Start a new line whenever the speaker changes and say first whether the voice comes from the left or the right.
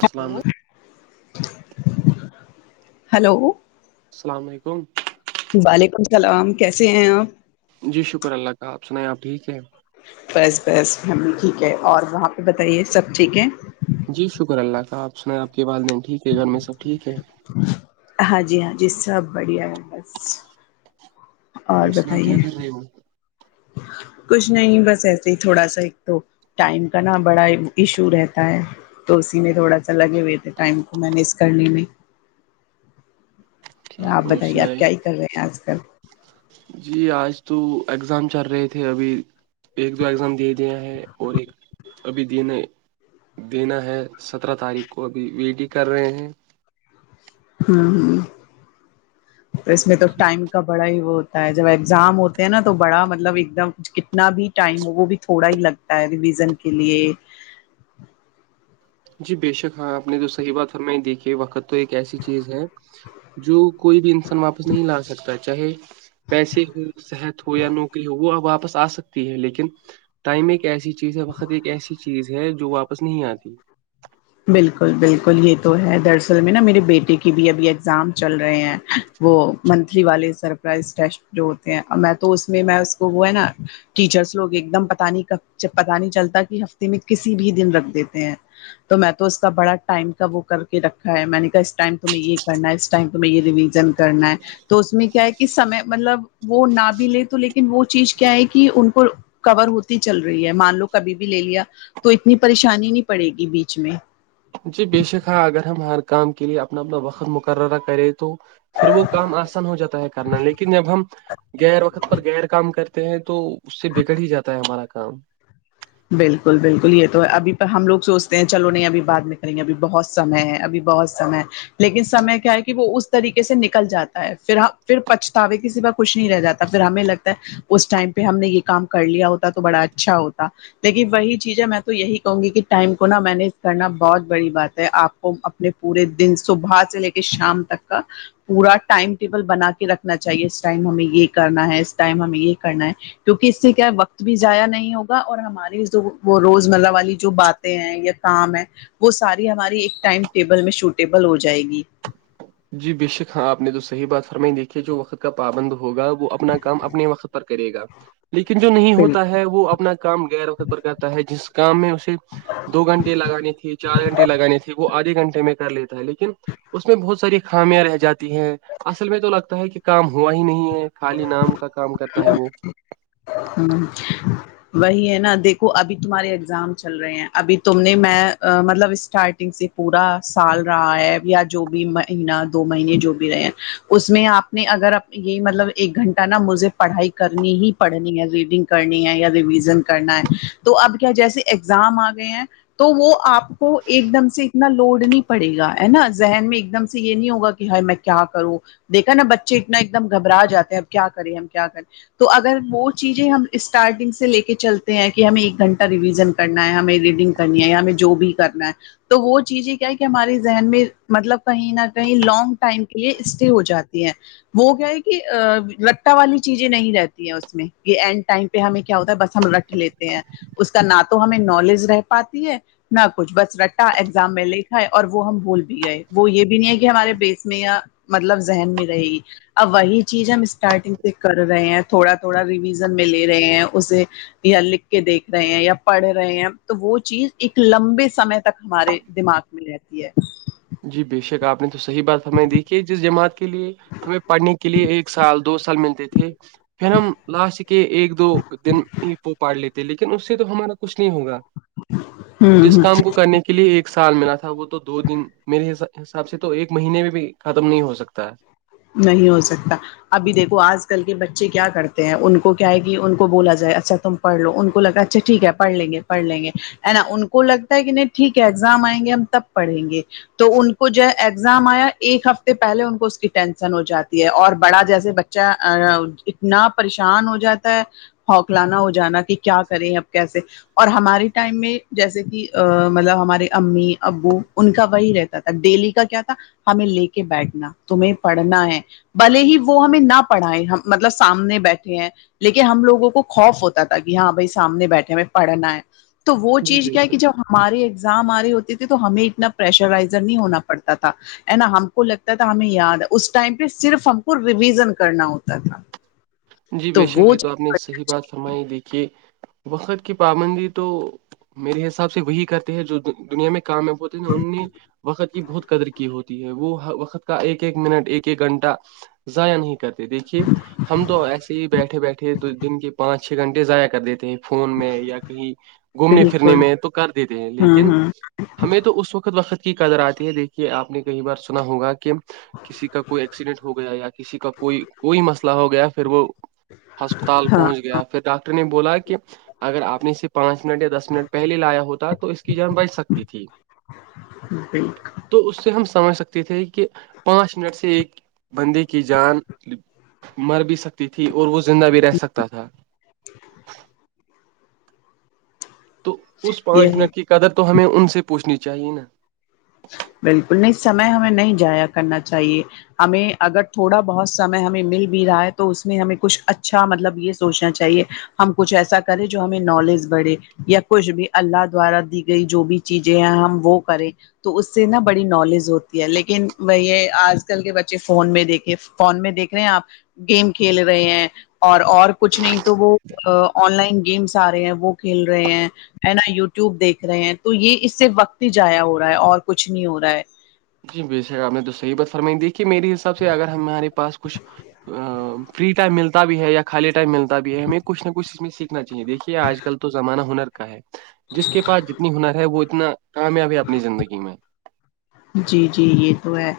right: السلامت
left: hello
right: السلام علیکم
left: وعلیکم السلام کیسے ہیں آپ
right: جی شکر اللہ کا آپ سنیں آپ ٹھیک ہے
left: بس بس فیملی ٹھیک ہے اور وہاں پہ بتائیے سب ٹھیک ہے
right: جی شکر اللہ کا آپ سنایں آپ کے والدین ٹھیک ہے گھر میں سب ٹھیک ہے
left: ہاں جی ہاں جی سب بڑھیا ہے بس
right: تو
left: اور
right: اس میں
left: بتائیے
right: کیا کر رہی ہو
left: کچھ نہیں بس ایسے ہی تھوڑا سا ایک تو ٹائم کا بڑا ایشو رہتا ہے تو اسی میں تھوڑا سا لگے ہوئے تھے ٹائم کو مینج کرنے میں آپ
right: ٹھیک اور
left: بتائیے
right: سنائے
left: آپ کیا ہی کر رہے ہیں آج کل
right: جی آج تو اگزام چل رہے تھے ابھی ایک دو ایگزام دے دیا ہے اور ایک ابھی دینے دینا ہے سترہ تاریخ کو ابھی وی ڈی کر رہے ہیں
left: ہوں تو اس میں تو ٹائم کا بڑا ہی وہ ہوتا جب ایگزام ہوتے ہیں نا تو بڑا مطلب ایک دم کتنا بھی ٹائم ہو وہ بھی تھوڑا ہی لگتا ہے ریویژن کے لیے
right: جی بےشک ہاں آپ نے تو صحیح بات ہم میں ہی دیکھی وقت تو ایک ایسی چیز ہے جو کوئی بھی انسان واپس نہیں لا سکتا چاہے پیسے ہو صحت ہو یا نوکری ہو وہ اپ واپس آ سک لیکن ٹائم ایک ایسی چیز ہے وقت ایک ایسی چیز ہے جو واپس نہیں آتی
left: بالکل بالکل یہ تو ہے دراصل میں نا میرے بیٹے کی بھی ابھی ایگزام چل رہے ہیں وہ منتھلی والے سرپرائز ٹیسٹ جو ہوتے ہیں میں تو اس میں اس کو وہ ہے نا ٹیچرس لوگ ایک دم پتا نہیں جب پتا نہیں چلتا کہ ہفتے میں کسی بھی دن رکھ دیتے ہیں تو میں تو اس کا بڑا ٹائم کا وہ کر کے رکھا ہے میں نے کہا اس ٹائم تمہیں یہ کرنا اس ٹائم تمہیں یہ رویژن کرنا ہے تو اس میں کیا ہے کہ سمے مطلب وہ نہ بھی لے تو لیکن وہ چیز کیا ہے کہ ان کو کور ہوتی چل رہی ہے مان لو کبھی بھی لے لیا تو اتنی پریشانی نہیں پڑے گی بیچ میں
right: جی بے شک ہاں اگر ہم ہر کام کے لیے اپنا اپنا وقت مقررہ کریں تو پھر وہ کام آسان ہو جاتا ہے کرنا لیکن جب ہم غیر وقت پر غیر کام کرتے ہیں تو اس سے بگڑ ہی جاتا ہے ہمارا کام
left: بالکل بالکل یہ تو اب ہم لوگ سوچتے ہیں چلو نہیں ابھی بات میں کریں گے اھی بہت سمے ہے ابھی بہت سمے لیکن سمے کیا ہے کہ وہ اس طریقے سے نکل جاتا ہے پھر پھر پچھتاوے کسی وقت خوش نہیں رہ جاتا پھر ہمیں لگتا ہے اس ٹام پہ ہم نے یہ کام کر لیا ہوتا تو بڑا اچھا ہوتا دیکن وہی چیزیں میں تو یہی کہوں گی کہ ٹائم کو نا مینج کرنا بہت بڑی بات ہے آپ اپنے پورے دن صبح سے لے کے شام تک کا پورا ٹائم ٹیبل بنا کے رکھنا چاہیے اس ٹائم ہمیں یہ کرنا ہے اس ٹائم ہمیں یہ کرنا ہے کیونکہ اس سے کیا وقت بھی ضیا نہیں ہوگا ہوا اور ہماری جو وہ روز مرہ والی جو باتیں ہیں یا کام ہے وہ ساری ہماری ایک ٹائم ٹیبل میں شوٹیبل ہو جائے گی
right: جی بے شک ہاں آپ نے تو صح بات فرمائی دیکھی ہے جو وقت کا پابند ہوگا وہ اپنا کام اپنے وقت پر کرے گا لیکن جو نہیں ہوتا
left: بالکل
right: ہے وہ اپنا کام غیر پر کرتا ہے جس کام میں اسے دو گھنٹے لگانے تھے چار گھنٹے لگانے تھے وہ آدھے گھنٹے میں کر لیتا ہے لیکن اس میں بہت ساری خامیاں رہ جاتی ہیں اصل میں تو لگتا ہے کہ کام ہوا ہی نہیں ہے خالی نام کا کام کرتا ہے وہ
left: ہوں وہی ہے نا دیکھو ابھی تمہارے ایگزام چل رہے ہیں ابھی تم نے میں مطلب اسٹارٹنگ سے پورا سال رہا ہے یا جو بھی مہینہ دو مہینے جو بھی رہے ہیں اس میں آپ اگر یہی مطلب ایک گھنٹہ نا مجھے پڑھائی کرنی ہی پڑ نی ہے ریڈنگ کرنی ہے یا ریویژن کرنا ہے تو اب کیا جیسے ایگزام آ گئے ہیں تو وہ آپ کو ایک دم سے اتنا لوڈ نہیں پڑے گا ہے نا ذہن میں ایک دم سے یہ نہیں ہوگا کہ ہائی میں کیا کرو دیکھا نا بچے اتنا ایک دم گھبرا جے ہیں اب کیا کریں ہم کیا کریں تو اگر وہ چیزیں ہم اسٹارٹنگ سے لے کے چلتے ہیں کہ ہمیں ایک گھنٹہ ریویژن کرنا ہے ہمیں ریڈنگ کرنی ہے یا ہمیں جو بھی کرنا ہے تو وہ چیز یہ کیا ہے کہ ہمارے ذہن میں مطلب کہیں نہ کہیں لانگ ٹائم کے لیے اسٹے ہو جاتی ہے وہ کیا ہے کہ لٹا والی چیزیں نہیں رہتی ہیں اس یہ اینڈ ٹائم پہ ہمیں کیا ہوتا ہے بس ہم رکھ لیتے ہیں اس کا نہ تو ہمیں نالج رہ پاتی ہے نہ کچھ بس رٹا ایگزام میں لےکھا ہے اور وہ ہم بھول بھی گئے وہ یہ بھی نہیں ہے کہ ہمارے بیس میں مطلب ذہن میں رہے گی اب وہی چیز ہم اسٹارٹنگ سے کر رہے ہیں تھوڑا تھوڑا ریویژن میں لے رہے ہیں اسے یا لکھ کے دیکھ رہے ہیں یا پڑھ رہے ہیں تو وہ چیز ایک لمبے سمے تک ہمارے دماغ میں رہتی ہے
right: جی بے شک آپ نے تو صحیح بات ہمیں دیکھی ہے جس جماعت کے لیے ہمیں پڑھنے کی کے لیے ایک سال دو سال ملتے تھے پھر ہم لاسٹ کے ایک دو دن ہی پو پڑ لیتے ل اس سے تو ہمارا کچھ نہیں ہوگا
left: ہ
right: جس
left: ہ
right: کام کو کرنے کے لیے ایک سال ملا تھا وہ تو دو دن میرے حساب سے تو ایک مہینے میں بھی ختم نہیں ہو سکتا ہے
left: نہیں ہو سکتا ابھی دیکو آج کل کے بچے کیا کرتے ہیں ان کو کیا ہے کہ ان کو بولا جائے اچھا تم پڑ لو ان کو لگا اچھا ٹھیک ہے پڑ لیں گے پڑ لیں گے ہے نا ان کو لگتا ہے کہ نہیں ٹھیک ہے ایگزام آئیں گے ہم تب پڑھیں گے تو ان کو جو ہے ایگزام آیا ایک ہفتے پہلے ان کو اسکف ٹینشن ہو جاتی ہے اور بڑا جیسے بچہ اتنا پریشان ہو جاتا ہے ہوکلانا ہو جانا کہ کیا کریں اب کیسے اور ہمارے ٹائم میں جیسے کہ مطلب ہمارے امی ابو ان کا وہی رہتا تھا ڈیلی کا کیا تھا ہمیں لے کے بیٹھنا تمہیں پڑھنا ہے بھلے ہی وہ ہمیں نہ پڑھائائے مطلب سامنے بیٹھے ہیں لیکن ہم لوگوں کو خوف ہوتا تھا کہ ہاں بھائی سامنے بیٹھے ہمیں پڑھنا ہے تو وہ
right: ہے جی
left: چیز
right: بے
left: کیا کہ جب ہماراری ایگزام آ رہے ہوتی تھی تو ہمیں اتنا پریشرائزر نہیں ہونا پڑتا تھا ہے نا ہم کو لگتا تھا ہمیں یاد اس ٹائم پہ صرف ہم کو ریویزن کرنا ہوتا تھا
right: جی بے شک
left: وہ
right: یہ تو
left: چیز
right: آپ نے صح بات فرمائی دی کہ وقت کی پابندی تو میرے حساب سے وہی کرتے ہے جو دنیا میں کامیاب ہوتے ہیں ان نے وقت کی بہت قدر کی ہوتی ہے وہ وقت ایک ایک منٹ ایک ایک گھنٹہ ضاائع نہیں کرتے دیکھیے ہم تو ایسے ہی بیٹھے بیٹھے دن کے پانچ چھ گھنٹے ضائع کر دیتے ہیں فون میں یا کہیں گھومنے پھرنے
left: بالکل
right: میں تو کر دیتے ہیں
left: ہاں
right: لیکن
left: ہاں
right: ہمیں تو اس وقت وقت کی قدر آتی ہے دیکھیے آپ نے کئی بار سنا ہوگا کہ کسی کا کوئی ایکسیڈینٹ ہو گیا یا کسی کا کوئی کوئی مسئلہ ہو گیا پھر وہ ہسپتال پہنچ
left: ہاں
right: گیا پھر ڈاکٹر نے بولا کہ اگر آپ نے اسے پانچ منٹ یا دس منٹ پہلے لایا ہوتا تو اس کی جان بچ سکتی تھی
left: ٹھیک
right: تو اس سے ہم سمجھ سکتے تھے کہ پانچ منٹ سے ایک بندے کی جان مر بھی سکتی تھی اور وہ زندہ بھی رہ سکتا تھا
left: [inaudible]
right: تو اس پانچ
left: یہی
right: منٹ کی قدر تو ہمیں ان سے پوچھنی چاہیے نا
left: بالکل نہیں سمے ہمیں نہیں جایا کرنا چاہیے ہمیں اگر تھوڑا بہت سمے ہمیں مل بھی رہا ہے تو اس میں ہمیں کچھ اچھا مطلب یہ سوچنا چاہیے ہم کچھ ایسا کریں جو ہمیں نالج بڑھے یا کچھ بھی اللہ دوارا دی گئی جو بھی چیزیں ہم وہ کریں تو اس سے نا بڑی نالج ہوتی ہے لیکن وہ یہ آج کل کے بچے فون میں دیکھے فون میں دیکھ رہے ہیں آپ گیم کھیل رہے ہیں اور اور کچھ نہیں تو وہ آن لائن گیمس آ رہے ہیں وہ کھیل رہے ہیں ہے نا یوٹیوب دیکھ رہے ہیں تو یہ اس سے وقت ہی جضایا ہو رہا ہے اور کچھ نہیں ہو رہا ہے
right: جی سر آپ نے تو صح بات فرمائی تھی کہ میرے حساب سے اگر ہم ہمارے پاس کچھ فری ٹائم ملتا بھی ہے یا خالی ٹائم ملتا بھی ہے ہمیں کھ نہ کچھ اس میں سیکھ نا چاہیے دیکھیے آج کل تو زمانہ ہنر کا ہے جس کے پاس جتنی ہنر ہے وہ اتنا کامیاب ہے اپنی زندگی میں
left: جی جی یہ تو ہے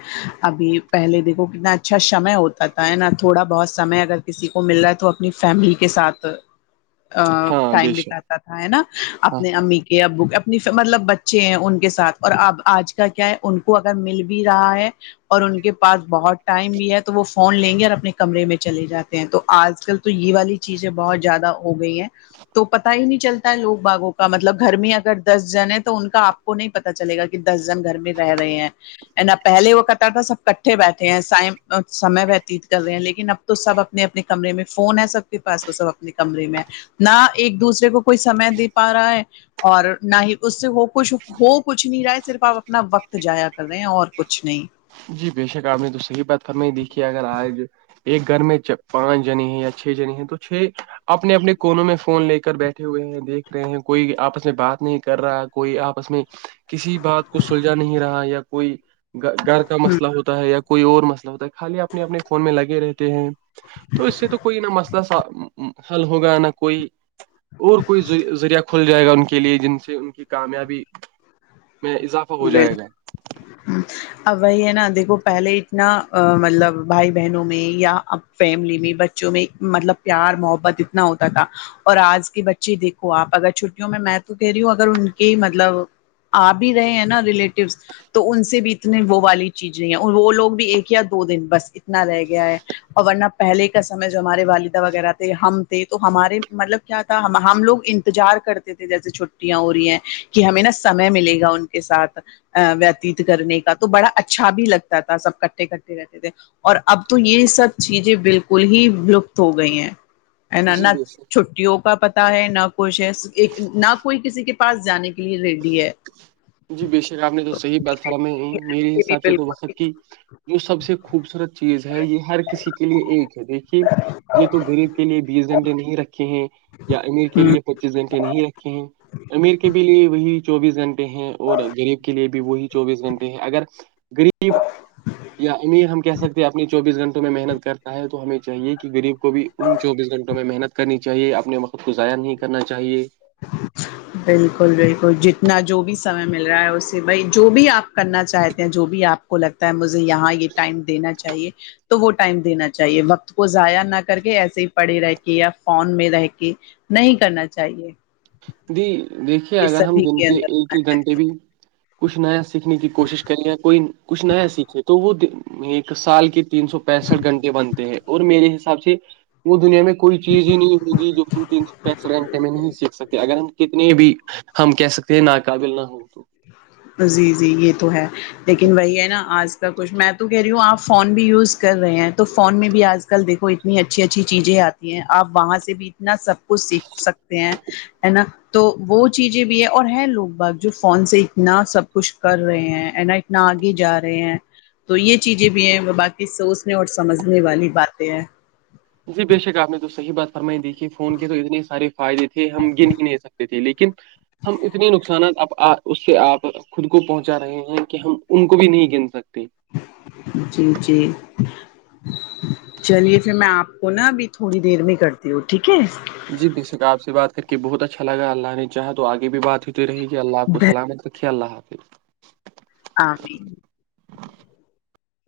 left: ابھی پہلے دیکھو کتنا اچھا سمے ہوتا تھا ہے نا تھوڑا بہت سمے اگر کسی کو مل رہا ہے تو اپنی فیملی کے ساتھ
right: ہاں بے
left: ٹائم
right: شک
left: دتاات تھا ہے نا
right: ہاں
left: اپنے امی کے ابو کے اپنی مطلب بچے ہیں ان کے ساتھ اور اب آج کا کیا ہے ان کو اگر مل بھی رہا ہے اور ان کے پاس بہت ٹائم بھی ہے تو وہ فون لیں گے اور اپنے کمرے میں چلے جاتے ہیں تو آج کل تو یہ والی چیزیں بہت زیادہ ہو گئی ہیں تو پتا ہی نہیں چلتا ہے لوگ باغوں کا مطلب گھر میں اگر دس جن ہے تو ان کا آپ کو نہیں پتا چلے گا کہ دس جن گھر میں رہ رہے ہیں نا پہلے وہ کرتا تھا سب کٹھے بیٹھے ہیں س سمے وتیت کر رہے ہیں لیکن اب تو سب اپنے اپنے کمرے میں فون ہے سب کے پاس وہ سب اپنے کمرے میں نہ ایک دوسرے کو کوئی سمے دے پا رہا ہے اور نہ ہی اس سے ہو کچھ ہو کچھ نہیں رہا ہے صرف آپ اپنا وقت تو جایا کر رہے ہیں اور کچھ نہیں
right: جی بےشک آپ نے تو صحیح بات فرم ہی دیکھی اگر آج ایک گھر میں پانچ جنے ہیں یا چھ جنی ہیں تو چھ اپنے اپنے کونوں میں فون لے کر بیٹھے ہوئے ہیں دیکھ رہے ہیں کوئی آپس میں بات نہیں کر رہا کوئی آپس میں کسی بات کو سلجھا نہیں رہا یا کوئی گ گھر کا مسئلہ ہوتا ہے یا کوئی اور مسئلہ ہوتا ہے خالی اپنے اپنے فون میں لگے رہتے ہیں تو اس سے تو کوئی نہ مسئلہ حل ہوگا نہ کوئی اور کوئی زذریہ کھول جائے گا ان کے لیے جن سے ان کی کامیابی میں اضافہ ہو
left: بسچ
right: جائے گا
left: اب وہی ہے نا دیکھو پہلے اتنا مطلب بھائی بہنوں میں یا فیملی میں بچوں میں مطلب پیار محبت اتنا ہوتا تھا اور آج کے بچے دیکھو آپ اگر چھٹیوں میں میں تو کہہ رہی ہوں اگر ان کے مطلب آ بھی رہے ہیں نا ریلیٹیوس تو ان سے بھی اتنی وہ والی چیز نہیں ہے وہ لوگ بھی ایک یا دو دن بس اتنا رہ گیا ہے اور ورنہ پہلے کا سمے جو ہمارے والدہ وغیرہ تھے ہم تھے تو ہمارے مطلب کیا تھا ہم لوگ انتظار کرتے تھے جیسے چھٹیاں ہو رہی ہیں کہ ہمیں نا سمے ملے گا ان کے ساتھ وتیت کرنے کا تو بڑا اچھا بھی لگتا تھا سب کٹھے کٹھے رہتے تھے اور اب تو یہ سب چیزیں بالکل ہی ولپت ہو گئی ہیں ا ن
right: جی بے شک
left: چھٹیوں کا پتا ہے نہ کچھ ہے نہ کوئی کسی کے پاس جانے کے لیے ریڈی ہے
right: جی بےشک آپ نے تو صحیح بات فراہم میرے
left: بھی
right: حساب سے تو وقت کی
left: بالکل
right: جو سب سے خوبصورت چیز ہے یہ ہر کسی کے لیے ایک ہے دیکھیے یہ تو غریب کے لیے بیس گھنٹے نہیں رکھ ہیں یا امیر کے لیے پچیس گھنٹے نہیں رکھے ہیں امیر کے بھی لیے وہی چوبیس گھنٹے ہیں اور گغریب کے لیے بھی وہی چوبیس گھنٹے ہیں اگر گغریب یا امیر ہم کہہ سکتے ہیں اپنی چوبیس گھنٹوں میں محنت کر ہے تو ہمیں چاہیے کہ گریب کو بھی ان چوبیس گھٹوں میں محنت کرنی چاہیے اپنے وقت کو ضائع نہیں کرنا چاہیے
left: اچھا بالکل بالکل جتنا جو بھی سمے مل رہا ہے اسے بھائی جو بھی آپ کرنا چاہتے ہیں جو بھی آپ کو لگتا ہے مجھے یہاں یہ ٹائم دینا چاہیے تو وہ ٹائم دینا چاہیے وقت کو ضائع نہ کر کے ایسے ہی پڑھے رہ کے یا فون میں رہ کے نہیں کرنا چاہیے
right: جی دیکھیے
left: یہ
right: اگر ہم
left: سبھی
right: دن کے
left: اندر
right: ایک ایک گھنٹے بھی کچھ نیا سیکھنے کی کوشش کریں کوئی کچھ نیا سیکھے تو وہ ایک سال کے تین سو پینسٹھ گھنٹے بنتے ہیں اور میرے حساب سے وہ دنیا میں کوئی چیز ہی نہیں ہوگی جو ہم ت پینس گھنٹے میں نہیں سیکھ سکتے اگر ہم کتنے بھی ہم کہہ سکتے ہیں ناقابل نہ ہ تو
left: جی جی یہ تو ہے لیکن وہی ہے نا آج سب کچھ میں تو کہہی ہوں آپ فون بھی یوز کر رہے ہیں تو فون میں بھی آج کل دیکھو اتنی اچھی اچھی چیزیں آ آپ وہاں سے بھی اتنا سب کچھ سیکھ سکتے ہیں ہے نا تو وہ چیزیں بھی ہے اور ہے لوگ باغ جو فون سے اتنا سب کچھ کر رہے ہیں ا نا اتنا آگے جا رہے ہیں تو یہ چیزیں بھی ہیں وہ باقی سوچنے اور سمجھنے والی باتیں ہیں
right: جی بے شک آپ نے تو صحیح بات فرمائی دییکھی فون کے تو اتنے سارے فائدے تھے ہم گن ہی نہیں سکتے تھے لیکن ہم اتنی نقصانات اب آ اس سے آپ خود کو پہنچا رہے ہیں کہ ہم ان کو بھی نہیں گن سکتے
left: جی جی چلیے پھر میں آپ کو نا ابھی تھوڑی دیر میں کرتی ہوں ٹھیک ہے
right: جی بے شک آپ سے بات کر کے بہت اچھا لا اللہ نے چاہ تو آگے بھی بات ہو رہے گی اللہ آپ کو سلامت کاکھے اللہ حافظ
left: ہمی